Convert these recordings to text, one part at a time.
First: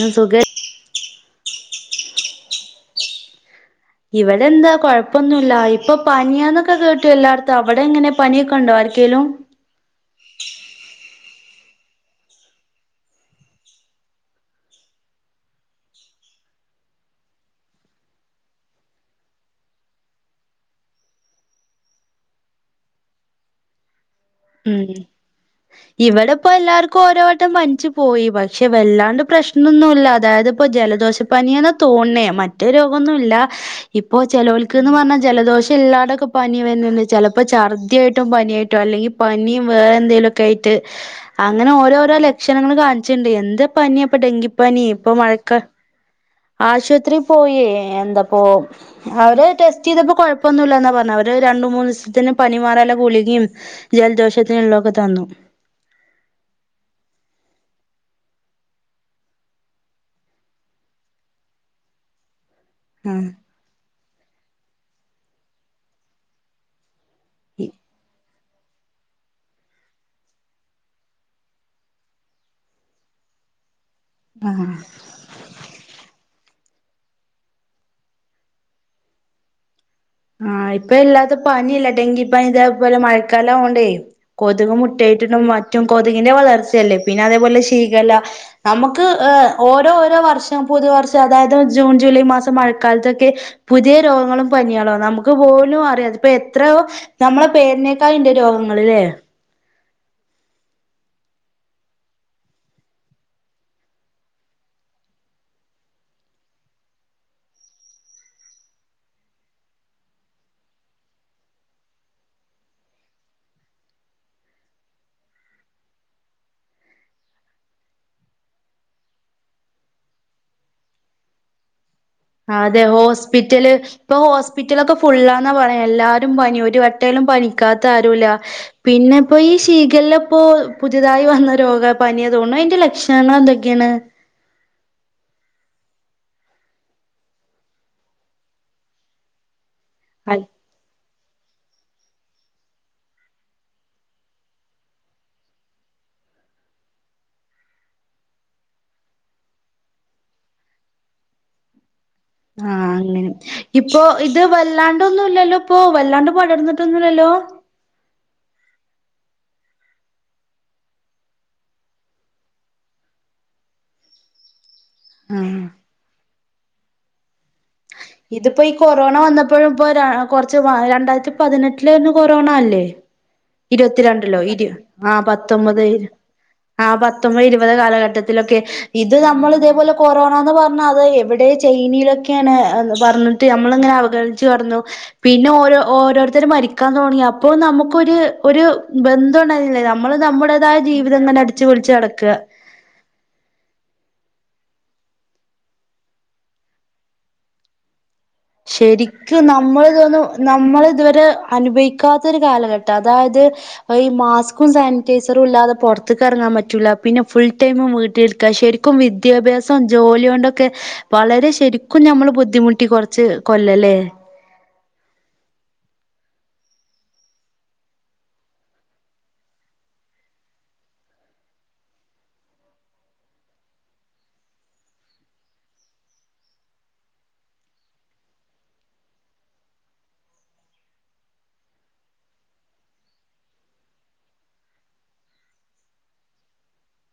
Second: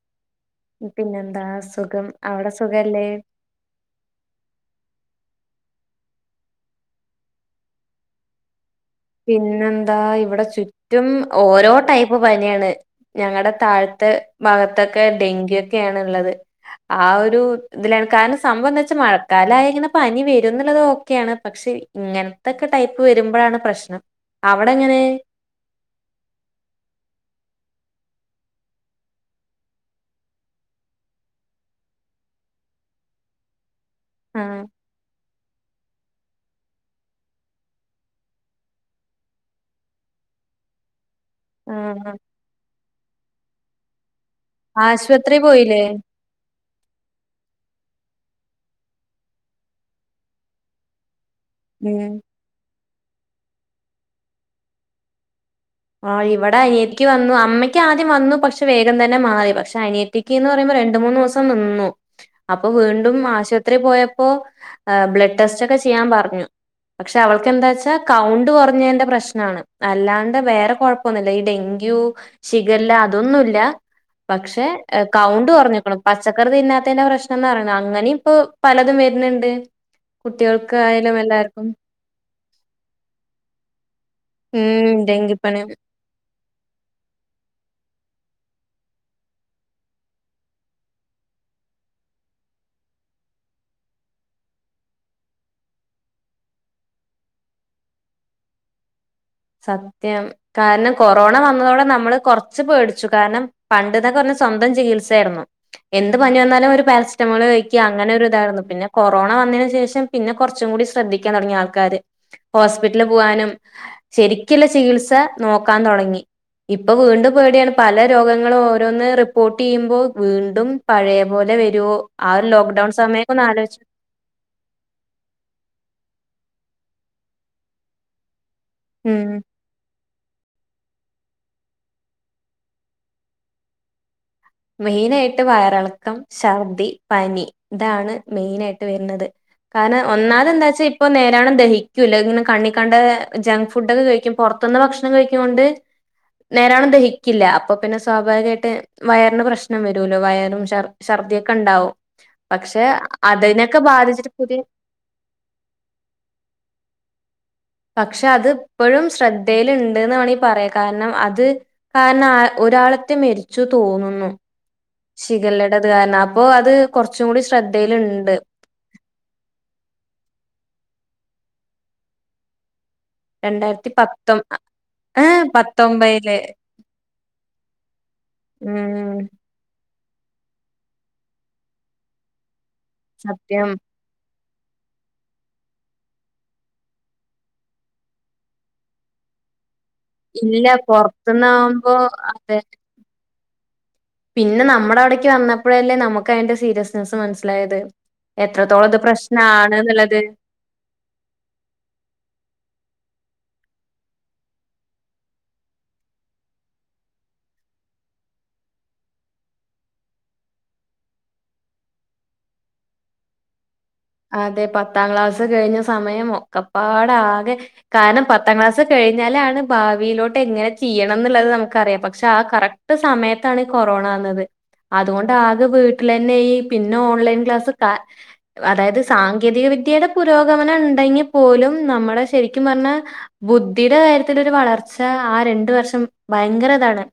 ഉം സുഖ പിന്നെന്താ സുഖം അവ്ടെ സുഖല്ലേ ഇവടെ എന്താ കൊഴപ്പൊന്നുല്ല. ഇപ്പൊ പനിയാന്നൊക്കെ കേട്ടു എല്ലാട്ത്തും അവിടെ എങ്ങനെ പനിയൊക്കെ ഉണ്ടോ ആർ പിന്നെന്താ ഇവിടെ ചുറ്റും ഓരോ ടൈപ്പ് പനിയാണ് ഞങ്ങടെ താഴ്ത്തെ ഭാഗത്തൊക്കെ ഡെങ്കി ഒക്കെയാണ്ള്ളത് ആ ഒരു ഇത്ലാണ് കാര്ണം സംഭവം ന്ന് വെച്ചാ മഴക്കാലായാ ഇങ്ങനെ പനി വരുംന്നുള്ളതോക്കെയാണ് പക്ഷെ ഇങ്ങൻത്തെക്കെ ടൈപ്പ് വരുമ്പഴാണ് പ്രശ്നം. അവിടെ ഉം എങ്ങനെ ഇവടെ ഇപ്പോ എല്ലാർക്കും ഓരോ വട്ടം പൻച്ചു പോയി. പക്ഷെ വല്ലാണ്ട് പ്രശ്നൊന്നുല്ല അതായത് പ്പൊ ജലദോഷ പനിയാന്ന തോണ്ണേ മറ്റേ രോഗൊന്നുല്ല. ഇപ്പോ ആഹ് ചെലോൽക്ക് ന്ന് പർഞ്ഞാ ജലദോഷം. ല്ലാണ്ടൊക്കെ പനി വര്ന്ന്ണ്ട്. ചെലപ്പോ ഛർദിയായ്ട്ടും പനിയായിട്ടോ അല്ലെങ്കി പനിം വേറെന്തെങ്കിലും ഒക്കെ ആയിട്ട് അങ്ങനെ ആഹ് ഓരോരാ ല ക്ഷണങ്ങൾ കാൺച്ചിണ്ട്. എന്ത് പനിയാപ്പൊ ഡെങ്കിപ്പനി ഇപ്പൊ ആശുപത്രി മഴക്കാ പോയില്ലേ ആശുവത്രി പോയേ എന്തപ്പോ അവര് ടെസ്റ്റെയ്തപ്പോ കൊഴ്പ്പൊന്നുല്ലന്നാ പർഞ്ഞ അവര്. രു രണ്ട് ഉം മൂന്നീസ്ത്തിന് പനി മാറാല്ല ഗുളികിം ജൽദോഷത്തിനുള്ളൊക്കെ തന്നു. ആഹ് ഇവടെ അനിയക്ക് വന്നു അമ്മയ്ക്ക് ആദ്യം വന്നു പക്ഷെ വേഗം തന്നെ മാറി പക്ഷെ അനിയ ത്തിക്കിന്ന് പറയുമ്പോ രണ്ട് മൂന്നൂസം നിന്നു. അപ്പൊ വീണ്ടും ആഹ് ആശുപത്രി പോയപ്പോ ബ്ലഡ് ടെസ്‌റ്റൊക്കെ ചെയ്യാൻ പറഞ്ഞു. പക്ഷെ അവൾക്കെന്താച്ചാ കൗണ്ട് കൊർഞ്ഞേന്റെ പ്രശ്നാണ്. അല്ലാണ്ട് വേ കൊഴ്പ്പൊന്നുല്ല. ഈ ഡെങ്ക്യൂ, ശിഗല്ല അതൊന്നുല്ല പക്ഷേ ആഹ് കൗണ്ട് കൊർഞ്ഞ്‌ക്ക്ണ്. പച്ചക്കറി തിന്നാത്തേന്റെ പ്രശ്നംന്നാറിണേ അങ്ങനിം ഇപ്പൊ പലതും വര്ണ്ണ്ട്. ആഹ് ഇപ്പൊ ഇല്ലാത്ത പനി ഇല്ല ഡെങ്കി പനി ഇതേ പോലെ മഴക്കാലം ആവോണ്ടേ. കൊതുക് ഉം മുട്ടായിട്ടിട്ടും ഡെങ്കിപ്പനി മറ്റും കൊതുകിന്റെ വളർച്ചയല്ലേ പിന്നെ അതേപോലെ ശീകല നമുക്ക് ഓരോ ഓരോ വർഷം പുതുവർഷം അതായത് ജൂൺ ജൂലൈ മാസം മഴക്കാൽത്തൊക്കെ. പുതിയ രോഗങ്ങളും പനിയാളും. നമുക്ക് പോലും അറിയാ ഇപ്പ എത്രയോ നമ്മളെ പേര്നേക്കാ ഇണ്ട് രോഗങ്ങള് ല്ലേ സത്യം കാര്ണം കൊറോണ വന്നതോടെ നമ്മള് കൊർച്ച് പേട്ച്ചു. കാരണം പണ്ട്ന്നൊക്കെർഞ്ഞ സ്വന്തം ചികിത്സ ആയ്ർന്നു. എന്ത് പനി വന്നാലും ഒരു പാരസറ്റമോൾ കഴിക്ക അങ്ങനെ ഒരു ഇതായിര്ന്നു. പിന്നെ കൊറോണ വന്നേനു ശേഷം പിന്നെ കൊർച്ചും കൂടി ശ്രദ്ധിക്കാൻ തൊട്ങ്ങി ആൾക്കാര് ഹോസ്പിറ്റൽ പോവാനും. ശരിക്കില്ല ചികിത്സ നോക്കാൻ തൊടങ്ങി. ഇപ്പ വീണ്ടും പേട്യാണ് പല രോഗങ്ങള് ഓരോന്ന് റിപ്പോർട്ട് ചെയ്യുമ്പോ വീണ്ടും പഴേപോലെ വരൂവോ അതെ ഹോസ്പിറ്റല് ഇപ്പൊ ഹോസ്പിറ്റലൊക്കെ ഫുള്ളാന്നാ പറയാ എല്ലാരും പനി ഒരുവട്ടേലും പനിക്കാത്ത ആരുല്ല ഉം പിന്നെപ്പോയ് ശ് ശീകല്ല്പ്പോ പുതിയതായി വന്ന രോഗാ പനിയതോണ് അതിന്റെ ലക്ഷണങ്ങളെന്തൊക്കെയാണ് മെയ്നായ്ട്ട് വയറിളക്കം ശർദ്ദി പനി ഇതാണ് മെയ്നായ്ട്ട് വരുന്നത് കാരണം അൽ ഒന്നാതെന്താച്ച് ഇപ്പൊ നേരാണം ദഹിക്കൂല്ല ഇങ്ങനെ കണ്ണിക്കണ്ട ജങ്ക് ഫുഡൊക്കെ കഴിക്കും പൊറത്തുന്ന് ഭക്ഷണം കഴിക്ക്ന്നെകൊണ്ട് നേരാണം ദഹിക്കില്ല അപ്പൊ പിന്നെ സ്വാഭാവികായിട്ട് വയർ ങ്ങനുള്ള പ്രശ്നം വരൂവല്ലോ വയറും ശർ ശർദ്ദിയക്കെണ്ടാവും ആഹ് അങ്ങനെ ഇപ്പൊ ബാധിച്ചിട്ട് ഇത് പുതിയ വല്ലാണ്ടൊന്നുല്ലല്ലോ ഇപ്പോ വല്ലാണ്ട് പടർന്നിട്ടൊന്നുല്ലല്ലോ പക്ഷെ അത് ഇപ്പഴും ശ്രദ്ധേല്ണ്ട്‌ന്ന് വേണേ പറയാ കാരണം അത് കാരണം ആഹ് ഒരാളത്തെ മെരിച്ചു തോന്നുന്നു ആഹ് ശിഖല്ലേടെത് കാരണാ അപ്പൊ അത് കൊറച്ചുംകൂടി ശ്രദ്ധയ്ല്ണ്ട് പ്പൊ ഈ കൊറോണ വന്നപ്പോഴും പ്പ രൺ കൊറച്ച് വ രണ്ടായിരത്തി പതിനെട്ടിലേന്നു കൊറോണ അല്ലേ രണ്ടായിരത്തി പത്തൊ ഇരുപത്തിരണ്ട്ല്ലോ ഇര് ആഹ് ഏഹ് പത്തൊമ്പത് പത്തൊമ്പതില് ആഹ് പത്തൊമ്പത് ഇരുപത് കാലഘട്ടത്തിലൊക്കെ ഇത് ഉം നമ്മള് ഇതേപോലെ കൊറോണാന്ന് പറഞ്ഞാ അത് എവിടെ ചൈനേലൊക്കെയാണ്ന്ന് പറഞ്ഞിട്ട് സത്യം നമ്മള്ങ്ങനെ അവഗണി ച്ചു നടന്നു പിന്നെ ഓരോ ഓരോരുത്തര് മരിക്കാൻ തോണി അപ്പൊ നമുക്ക് ഒര് ഒരു ബന്ധോണ്ടായ്ന്നില്ലല്ലോ നമ്മള് ഇല്ല നമ്മുടേതായ ജീവിതം തന്നെ അടിച്ചുപൊളിച്ച് പൊറത്തുന്നാവുമ്പോ നടക്കാ അതെ പിന്നെ നമ്മടെ അവ്ടേക്ക് വന്നപ്പഴല്ലേ നമുക്കയ്ന്റെ സീരിയസ്നസ്സ് മനസ്സിലായത് എത്രത്തോളത് പ്രശ്നാണ്ന്ന്ള്ളത് നമ്മളിതുവരെ അനുഭയ്ക്കാത്തൊര് കാലഘട്ടാ അതായത് എയ് മാസ്ക്കും സാനിറ്റൈസറുല്ലാതെ പൊറത്ത്ക്കെകറങ്ങാൻ പറ്റൂല്ല പിന്നെ ഫുൾടൈമും വീട്ടിലിര്ക്കാ ശരിക്കും ക്കും വിദ്യാഭ്യാസോം ജോല്യോണ്ടൊക്കെ വളരെ ശെരിക്കും ഞമ്മള് ബുദ്ധിമുട്ടി കൊറ ച്ച് കൊല്ലല്ലേ അതെ പത്താംക്ലാസ് കയ്ഞ്ഞ സമയം ഒക്കെപ്പാടെ ആകെ കാരണം പത്താം ക്ലാസ് കെഴ്ഞ്ഞാലാണ് ഭാവിയിലോട്ടെങ്ങനെ ചെയ്യണന്ന്ള്ളത് നമുക്ക് അറിയാ പക്ഷെ ആഹ് കറക് ട്ട് സമയത്താണീ കൊറോണ വന്നത് അതുകൊണ്ടാകെ വീട്ടിലെന്നെയ് പിന്നെ ഓൺലൈൻ ക്ലാസ്സ് കാ വതായത് സാങ്കേതിക വിദ്യേടെ പുരോഗമനണ്ടെങ്കിപോലും നമ്മടെ ശെരിക്കും പറഞ്ഞാ ബുദ്ധീടെ കാര്യത്തിലൊരു വളർച്ച ആ രണ്ട് വർഷം ഭയങ്കരതാണ്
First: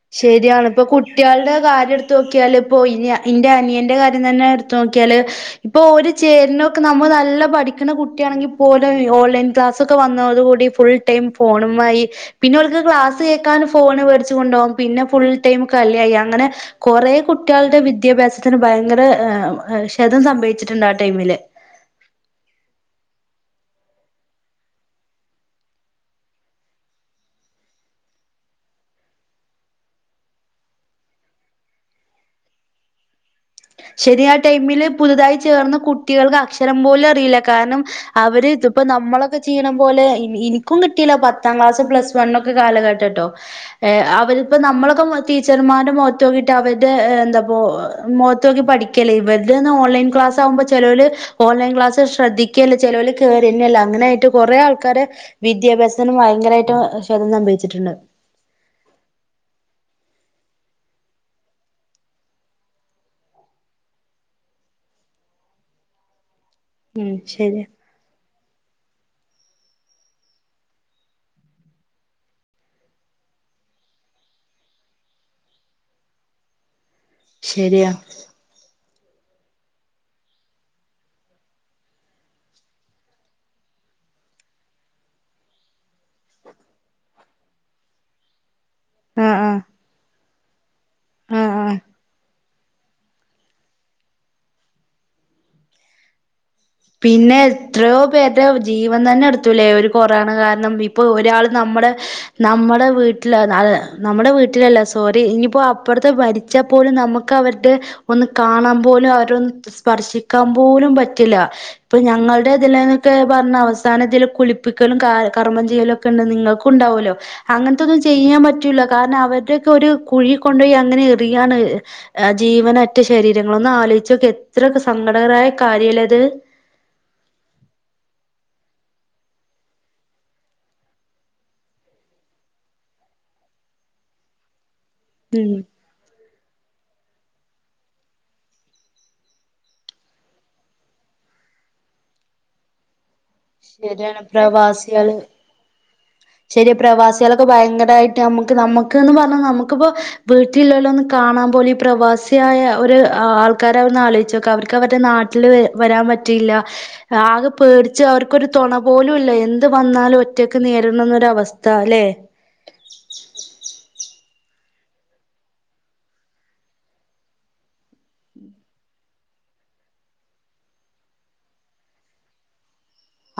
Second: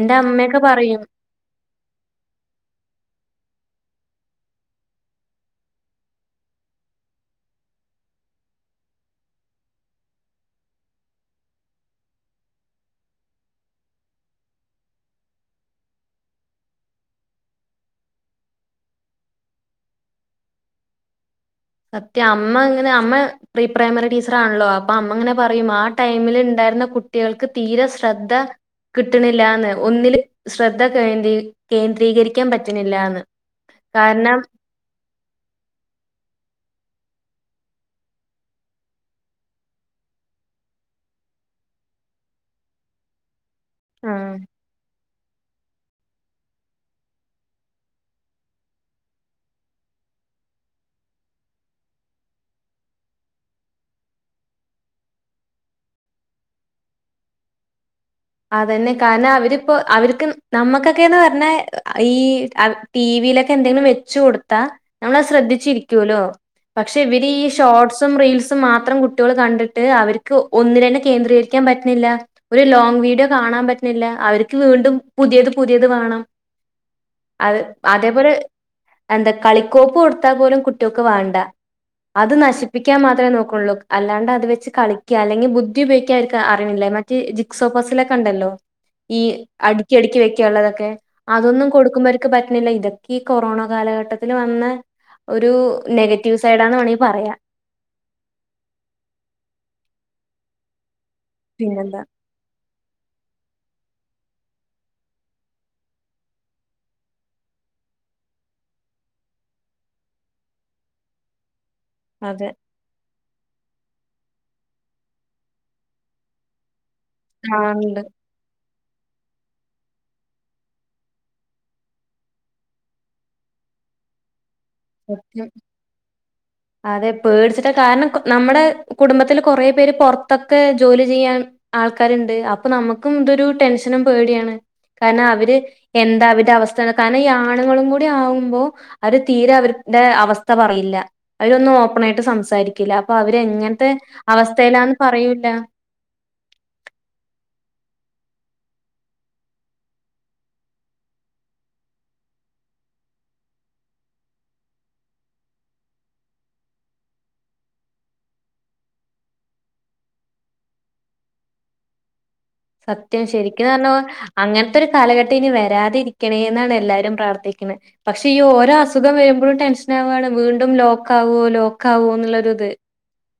എന്റഅമ്മെക്കെ പറയും കുട്ട്യാൾടെ കാര്യം എടുത്ത് നോക്കിയാല് പ്പൊ ഇനി ഇൻ്റെ അനിയൻ്റെ കാര്യം തന്നെ എടുത്ത് നോക്കിയാല് ഇപ്പൊ ഓര് ചേര്ണൊക്കെ നമ്മള് നല്ല പഠിക്കണ കുട്ട്യാണെങ്കി പോലും ഓൺലൈൻ ക്ലാസൊക്കെ വന്നത് കൂടി ഫുൾടൈം ഫോണുമ്മായ് പിന്നെ ഓൽക്ക് ക്ലാസ് കേക്കാൻ ഫോണ് വേടിച്ചു കൊണ്ടോവും പിന്നെ ഫുൾടൈമും കളിയായ് അങ്ങനെ കൊറേ കുട്ട്യാൾടെ വിദ്യാഭ്യാസത്തിന് ഭയങ്കര ആഹ് ഹ് മ് ക്ഷതം സംഭവിച്ചിട്ട്ണ്ട് ആടൈമില് സത്യം അമ്മങ്ങനെ അമ്മ പ്രീ പ്രൈമറി ടീച്ചറാണല്ലോ അപ്പ അമ്മങ്ങനെ പറയും ആടൈമില്ണ്ടായിര്ന്ന കുട്ട് ട്ടികൾക്ക് തീരെ ശ്രദ്ധ കിട്ടണ്ല്ലാന്ന് ഒന്നില് ശ്രദ്ധ കേന്ദീ കേന്ദ്രീകരിക്കാൻ പറ്റണ്ല്ലാന്ന് ശെരിയാ ആടൈമില് പുതുതായി ചേർന്ന കുട്ടികൾക്ക് അക്ഷരം പോലും അറിയില്ല കാരണം അവര് ഇതിപ്പോ നമ്മളൊക്കെ ചെയ്യ്ണ പോലെ ഇ ഇനിക്കും കിട്ടിയില്ല പത്താക്ലാസ് പ്ലസ്വണ്ണൊക്കെ കാലഘട്ടെട്ടോ ഏഹ് ആഹ്. അവര്പ്പം നമ്മളൊക്കെ മൊ ടീച്ചർമാര്ടെ മോത്തോക്കിട്ട് അവര്ടെ എന്താപ്പൊ മോ ത്ത് നോക്കി പഠിക്ക്യല്ലേ ഇവർടേന്ന് ഓൺലൈൻ ക്ലാസാവുമ്പോ ചെലോര് ഓൺലൈൻ ക്ലാസ്സ്‌ ശ്രദ്ധി ക്ക്ല്ല് ചെലോല് കേറ്ന്നെല്ല അങ്ങനെയായിട്ട് കൊറെ ആൾക്കാര് വിദ്യാഭ്യാസത്തിന് ഭയങ്കരമായിട്ടും ക്ഷതം സംഭവിച്ചിട്ടുണ്ട് അതന്നെ കാരണം അവരിപ്പൊ അവർക്ക് നമ്മുക്കൊക്കെന്ന് പറഞ്ഞാ ഈ ടി വിയിലൊക്കെ എന്തെങ്കിലും വെച്ച് കൊടുത്താ നമ്മളത് ശ്രദ്ധിച്ചിരിക്കോല്ലോ പക്ഷെ ഉം ഇവര് ഈ ശരിയാ ഷോർട്സും റീൽസ് മാത്രം കുട്യോള് കണ്ടിട്ട് അവർക്ക് ഒന്നിലെന്നെ കേന്ദ്രീകരിക്കാൻ പറ്റ്ണില്ല ഒരു ലോങ് വീ യൊ കാണാൻ പറ്റ്ണില്ല അവർക്ക് വീണ്ടും പുതിയത് പുതിയത് വാണം അത് ശരിയാ അതേപോലെ എന്താ കളിക്കോപ്പ് കൊടുത്താ പോലും കുട്ട്യോക്ക് വാണ്ട അത് നശിപ്പിക്കാൻ മാത്രമേ നോക്കൊള്ളൂ അല്ലാണ്ട് അത് വെച്ച് കളിക്ക അല്ലെങ്കിൽ ബുദ്ധി ഉപയോഗിക്യാൻ അവർക്ക് അറിണില്ല മ ച്ച് ജിക്സോ ഫസില ക്കെണ്ടല്ലൊ ഈ ആഹ് ആഹ് അടുക്കി അടുക്കി വെയ്ക്കാള്ളതൊക്കെ ആഹ് അതൊന്നും ആഹ് കൊടുക്കുമ്പോർക്ക് പറ്റണില്ല ഇതൊ ക്കെ ഈ കൊറോണ കാലഘട്ടത്തില് വന്ന ഒരു നെഗ പിന്നെ എത്രയോ പേരുടെ ജീവൻ തന്നെ എടുത്തൂലേ ഒരു കൊറോണ കാരണം ഇപ്പൊ ഒരാൾ നമ്മുടെ പിന്നെന്താ നമ്മുടെ വീട്ടില നമ്മുടെ വീട്ടിലല്ല സോറി ഇഞ്ഞിപ്പൊ അപ്പൊർത്ത് പനി ച്ചാ പോലും നമ്മുക്ക് അവരുടെ ഒന്ന് കാണാൻ പോലും അവരൊന്ന് സ്പർശിക്കാൻ പോലും പറ്റില്ല ഇപ്പൊ അതെ ഞങ്ങളുടെ ഇതിലെ ഒക്കെ പറഞ്ഞ അവസാനതില് കുളിപ്പിക്കലും കർമ്മം ചെയ്യലും ഒക്കെണ്ട് നിങ്ങൾക്കൂണ്ടാവൊല്ലോ ആഹ് അങ്ങൻത്തൊന്നും ഉണ്ട് ചെയ്യാൻ പറ്റൂല കാരണം അവരുടെയൊക്കെ ഒരു കുഴി കൊണ്ടോയി അങ്ങനെ എറിയാണ് ആഹ് ജീവനറ്റ ശരീരങ്ങള് ഒന്ന് ആലോയിച്ചൊക്കെ എത്ര സത്യം സങ്കടകരായ കാര്യാലെ അത് അതെ പേടിച്ചിട്ട കാരണം നമ്മുടെ കുടുംബത്തില് കുറേ പേര് പൊറത്തൊക്കെ ജോലി ചെയ്യാൻ ആൾക്കാര്ണ്ട് അപ്പൊ നമുക്കും ഇതൊരു ടെൻഷനും പേടിയാണ് കാരണം ഉം അവര് എന്താ അവരുടെ അവസ്ഥ കാരണം ഈ ആണുങ്ങളും കൂടി ആവുമ്പോ അവര് തീരെ അവർ ടെ അവസ്ഥ പറയില്ല അവരൊന്നും ഓപ്പൺ ആയിട്ട് സംസാരി ക്കില്ല അപ്പൊ അവര് എങ്ങൻത്തെ ശരിയാണ് അവസ്ഥയിലാന്ന് പ്രവാസികള് പറയൂല്ല ശരി പ്രവാസികളൊക്കെ ഭയങ്കരായിട്ട് നമ്മുക്ക് നമുക്ക്ന്ന് പറഞ്ഞ നമുക്കിപ്പോ വീട്ടില് ല്ലോലൊന്ന് കാണാൻ പോലും ഈ പ്രവാസിയായ ഒരു ആൾക്കാര ഒന്ന് ആലോയ് ച്ചോക്ക അവർക്ക് അവരുടെ നാ ട്ടില് വരാൻ പറ്റില്ല ആകെ പേട് ച്ച് അവർക്കൊരു തൊണ പോലും ഇല്ല എന്ത് വന്നാലും ഒറ്റക്ക് നേരിടണന്നൊര അവസ്ഥ അല്ലേ സത്യം ശരിക്ക് നറഞ്ഞ അങ്ങനത്തെ ഒരു കാലഘട്ടം ഇനി വരാതിരിക്കണേ എന്നാണ് എല്ലാരും പ്രാർത്ഥിക്കണെ പക്ഷെ ഈ ഓരോ അസുഖം വരുമ്പോഴും ടെൻഷൻ ആവുകയാണ് വീണ്ടും ലോക്ക് ആവോ ലോക്ക് ആവോ എന്നുള്ളൊരുത്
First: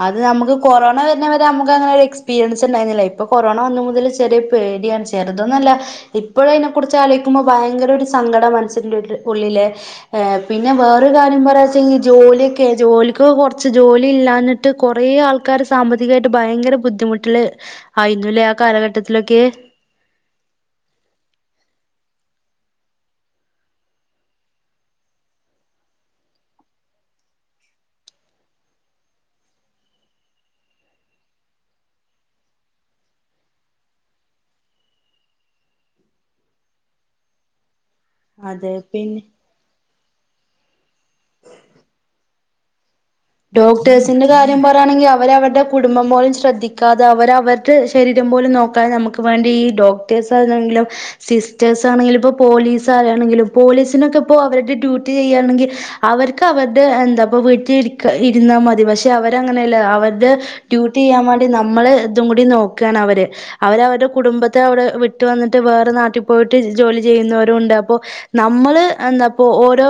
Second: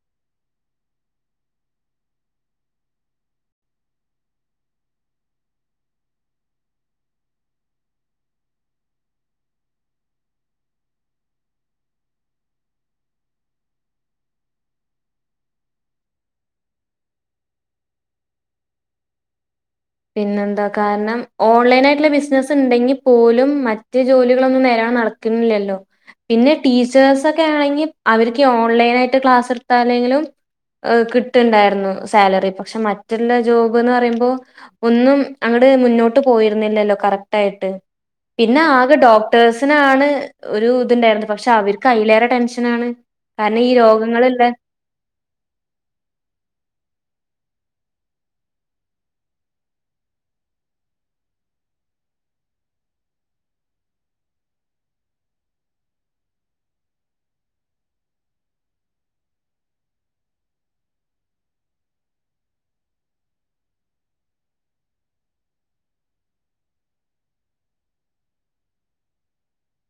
അത് നമുക്ക് കൊറോണ വരുന്നവരെ നമുക്ക് അങ്ങനെ ഒരു എക്സ്പീരിയൻസ് ഉണ്ടായിരുന്നില്ല ഇപ്പൊ കൊറോണ വന്ന മുതല് ചെറിയ പേടിയാണ് ചെറുതൊന്നല്ല ഇപ്പോഴും അയിനെക്കുറിച്ച് ആലോയിക്കുമ്പോ ഭയങ്കര ഒരു സങ്കട മനസ്സിൻ്റ ഉള്ളില് ഏ പിന്നെ വേറൊരു കാര്യം പറയാെച്ചങ്കി ജോലിയൊക്കെ ജോലിക്ക് കുറച്ച് ജോലി ഇല്ലാന് ട്ട് കുറേ ആൾക്കാർ സാമ്പത്തികായിട്ട് ഭയങ്കര ബുദ്ധിമുട്ടില് ആയിനുല്ലേ ആ കാലഘട്ടത്തിലൊക്കെ പിന്നെന്താ കാരണം ഓൺലൈൻ ആയിട്ടുള്ള ബിസിനസ്സ് ഉണ്ടെങ്കിൽ പോലും മറ്റു ജോലികളൊന്നും നേരാ വണ്ണം നട കിണ്ല്യല്ലോ പിന്നെ ടീച്ചേഴ്സൊക്കെ ആണെങ്കിൽ അവർക്ക് ഓൺലൈൻ ആയിട്ട് ക്ലാസ് എടുത്താല്ലെങ്കിലും കിട്ട്ണ്ടായിരുന്നു സാലറി പക്ഷെ മറ്റുള്ള ജോബ്ന്ന് പറയുമ്പോ ഒന്നും അങ്ങട് മുന്നോട്ട് പോയിരുന്നില്ലല്ലോ കറക്റ്റ് ആയിട്ട് പിന്നെ അതെ ആകെ പിന്നെ ഡോക്ടേഴ്സ് നാണ് ഒരു ഇതുണ്ടായിരുന്നത് പക്ഷെ അവർക്ക് അയ്യിലേറെ ടെൻഷനാണ് കാരണം ഈ ഡോക്ടേഴ്സിന്റെ രോഗങ്ങളില്ലേ കാര്യം പറ ആണെങ്കിൽ അവര അവരുടെ കുടുംബം പോലും ശ്രദ്ധിക്കാതെ അവര അവരുടെ ശരീരം പോലും നോക്കാതെ നമുക്ക് വേണ്ടി ഈ ഡോ സ്റ്റർസനെങ്കിലും സിസ്റ്റേഴ്സ് ആണെങ്കിലും ഇപ്പൊ പോലീസ് ആയാണെങ്കിലും പോലീസിനൊക്കെ ഇപ്പോ അവരുടെ ഡ്യൂട്ടി ചെയ്യാണെങ്കി അവർക്ക് അവരുടെ എന്താപ്പൊ വീട്ടിൽ ഇരുക്ക ഇരുന്നാൽ മതി പക്ഷെ അവരങ്ങനെയല്ല അവരുടെ ഡ്യൂട്ടി ചെയ്യാൻ വേണ്ടി നമ്മള് ഇതും കൂടി നോക്കാണ് അവര് അവര അവരുടെ കുടുംബത്തെ അവിടെ വിട്ട് വന്നിട്ട് വേറെ നാട്ടിൽ പോയിട്ട് ജോലി ചെയ്യുന്നവരും ഉണ്ട് അപ്പൊ നമ്മള് എന്താപ്പൊ ഓരോ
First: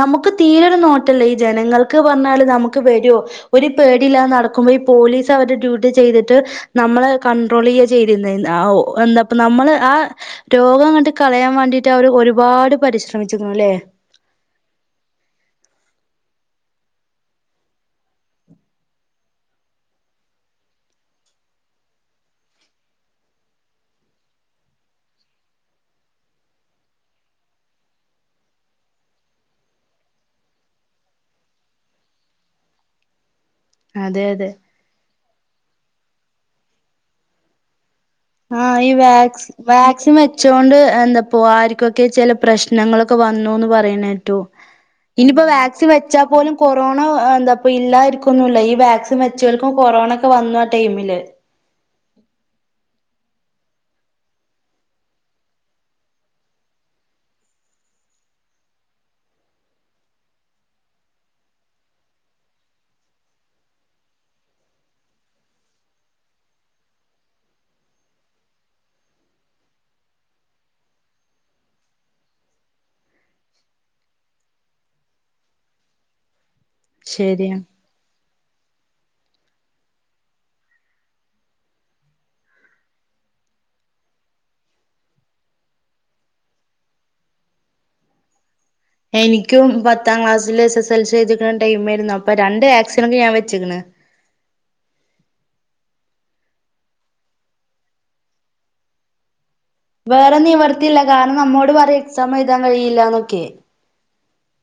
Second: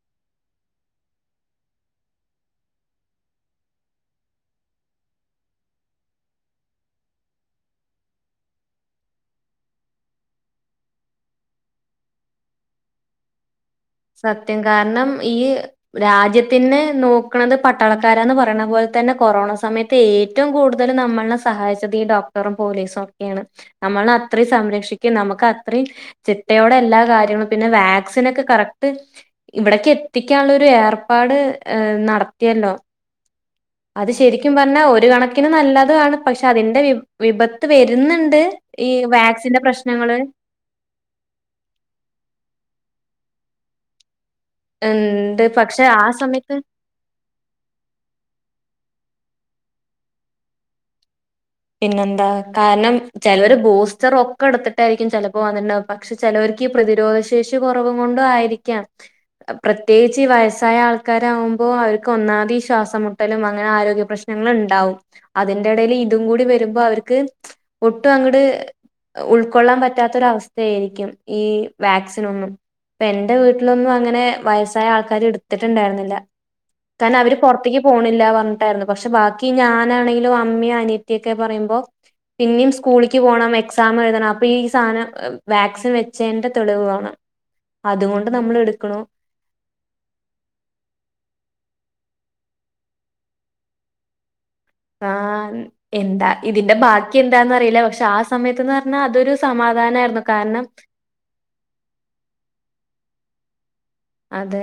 നമുക്ക് തീരൊരു നോട്ടല്ല ഈ ജനങ്ങൾക്ക് പറഞ്ഞാല് നമുക്ക് വരൊ ഒരു പേടില്ലാ നടക്കുമ്പോ ഈ പോലീസ് അവര് ഡ്യൂട്ടി ചെയ്തിട്ട് നമ്മള് കണ്ട്രോൾ ചെയ്യാ ചെയ്രുന്നത് എന്താപ്പ നമ്മള് ആ രോഗം അങ്ങട്ട് കളയാൻ വേണ്ടിട്ട് അവർ ഒരുപാട് പരിശ്രമിച്ചിക്കുണു ല്ലേ സത്യം കാരണം ഈ രാജ്യത്തിന് നോക്കണത് പട്ടാളക്കാരന്ന് പറയണ പോലെ തന്നെ കൊറോണ സമയ ത്തേറ്റവും കൂടുതൽ നമ്മളെ സഹായച്ചത് ഈ ഡോക്ടറും പോലീസും ഒക്കെയാണ് നമ്മള അത്രയും സംരക്ഷിക്കും നമുക്ക് അത്രയും ചിട്ടയോടെ എല്ലാ കാര്യങ്ങളും പിന്നെ വാക്സിൻ ഒക്കെ കറക് ട്ട് ഇവിടക്കി എത്തിക്കാനുള്ളൊരു ഏർപ്പാട് നടത്തിയല്ലോ അത് അതെ അതെ ശരിക്കും പറഞ്ഞാ ഒരു കണക്കിന് നല്ലാതും ആണ് പക്ഷെ അതിന്റെ വി വിപത്ത് വരുന്നു ആഹ് ഈ വാക് വാക്സിൻ വ ച്ചൊണ്ട് എന്താപ്പോ ആർക്കൊക്കെ ചില പ്രശ്നങ്ങളൊക്കെ വന്നുന്ന് പറയ്ണേറ്റു ഇണ്ട്. ഇനിയിപ്പോ പക്ഷെ വാക്സിൻ ആ വെച്ചാ പോലും സമയത്ത് കോ കൊറോണ എന്താപ്പ ഇല്ലായിരിക്കൊന്നില്ല ഈ വാക്സിൻ വെച്ചവർക്കും കൊറോണ ഒക്കെ വന്നു ആ ടൈമില് പിന്നെന്താ കാരണം ചിലർ ബൂസ്റ്റർ ഒക്കെ എടുത്തിട്ടായിരിക്കും ചിലപ്പോ അതിന് പക്ഷെ ചെലോർക്ക് ഈ പ്രതിരോധ ശേഷി കുറവും കൊണ്ടും ആയിരിക്കാം പ്രത്യേകിച്ച് ഈ വയസ്സായ ആൾക്കാരാവുമ്പോ അവർക്ക് ഒന്നത് ഈ ശ്വാസംമു ട്ടലും അങ്ങനെ ആരോഗ്യ പ്രശ്നങ്ങൾ ഇണ്ടാവും അതിന്റെ ഇടയിൽ ഇതും കൂടി വരുമ്പോ അവർക്ക് ഒട്ടും അങ്ങട് ഉൾക്കൊള്ളാൻ പറ്റാത്തൊര് അവസ്ഥേയിരിക്കും ഈ വാക്സിനൊന്നും എന്റെ വീട്ടിലൊന്നും അങ്ങനെ വയസ്സായ ആൾക്കാര് എടുത്തിട്ടുണ്ടാരുന്നില്ല കാരണം അവര് ശരിയാ പുറത്തേക്ക് പോണില്ല പറഞ്ഞിട്ടായിരുന്നു പക്ഷെ ബാക്കി ഞാനാണെങ്കിലും അമ്മയും അനിയ ത്തിക്കെ പറയുമ്പോ പിന്നെയും സ്കൂളിലക്ക് പോകണം എക്സാം എഴുതണം അപ്പൊ ഈ സാധനം വാക്സിൻ വെച്ചയിൻ്റെ തെളിവ് വേണം അതുകൊണ്ട് നമ്മൾ എടുക്ക്ണു എനിക്കും പത്താം ക്ലാസ്സില് എസ് എസ് എൽ സി എഴുതിക്കണ ടൈം ആരുന്നു അപ്പൊ രണ്ട് വാക്സിനൊക്കെ ഞാൻ വെച്ച്ക്കിണ് ആഹ് എന്താ ഇതിന്റെ ബാക്കി എന്താന്ന്റിയില്ല പക്ഷെ ആ സമയത്ത്ന്ന് പറഞ്ഞാ അതൊരു സമാധാന വേറെ നിവർത്തില്ല കാരണം നമ്മോട് പറയും എക്സാം എഴുതാൻ കഴിയില്ലന്നൊക്കെ അതെ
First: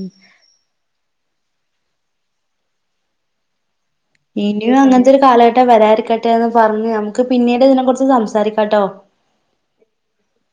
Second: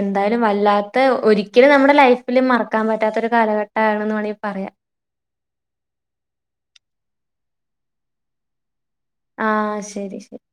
എന്തായാലും വല്ലാ ത്തെ ഒരിക്കലും നമ്മുടെ ലൈഫില് മറക്കാൻ പറ്റാത്ത ഒരു കാലഘട്ടം ആണെന്ന് മ ഇനിയും അങ്ങനത്തെ ഒരു കാലഘട്ടം വരാതിരിക്കട്ടെ എന്ന് പറഞ്ഞ് നമുക്ക് പിന്നീട് ഇതിനെ കുറിച്ച് സംസാരിക്കാട്ടോ ആഹ് ശരി ശരി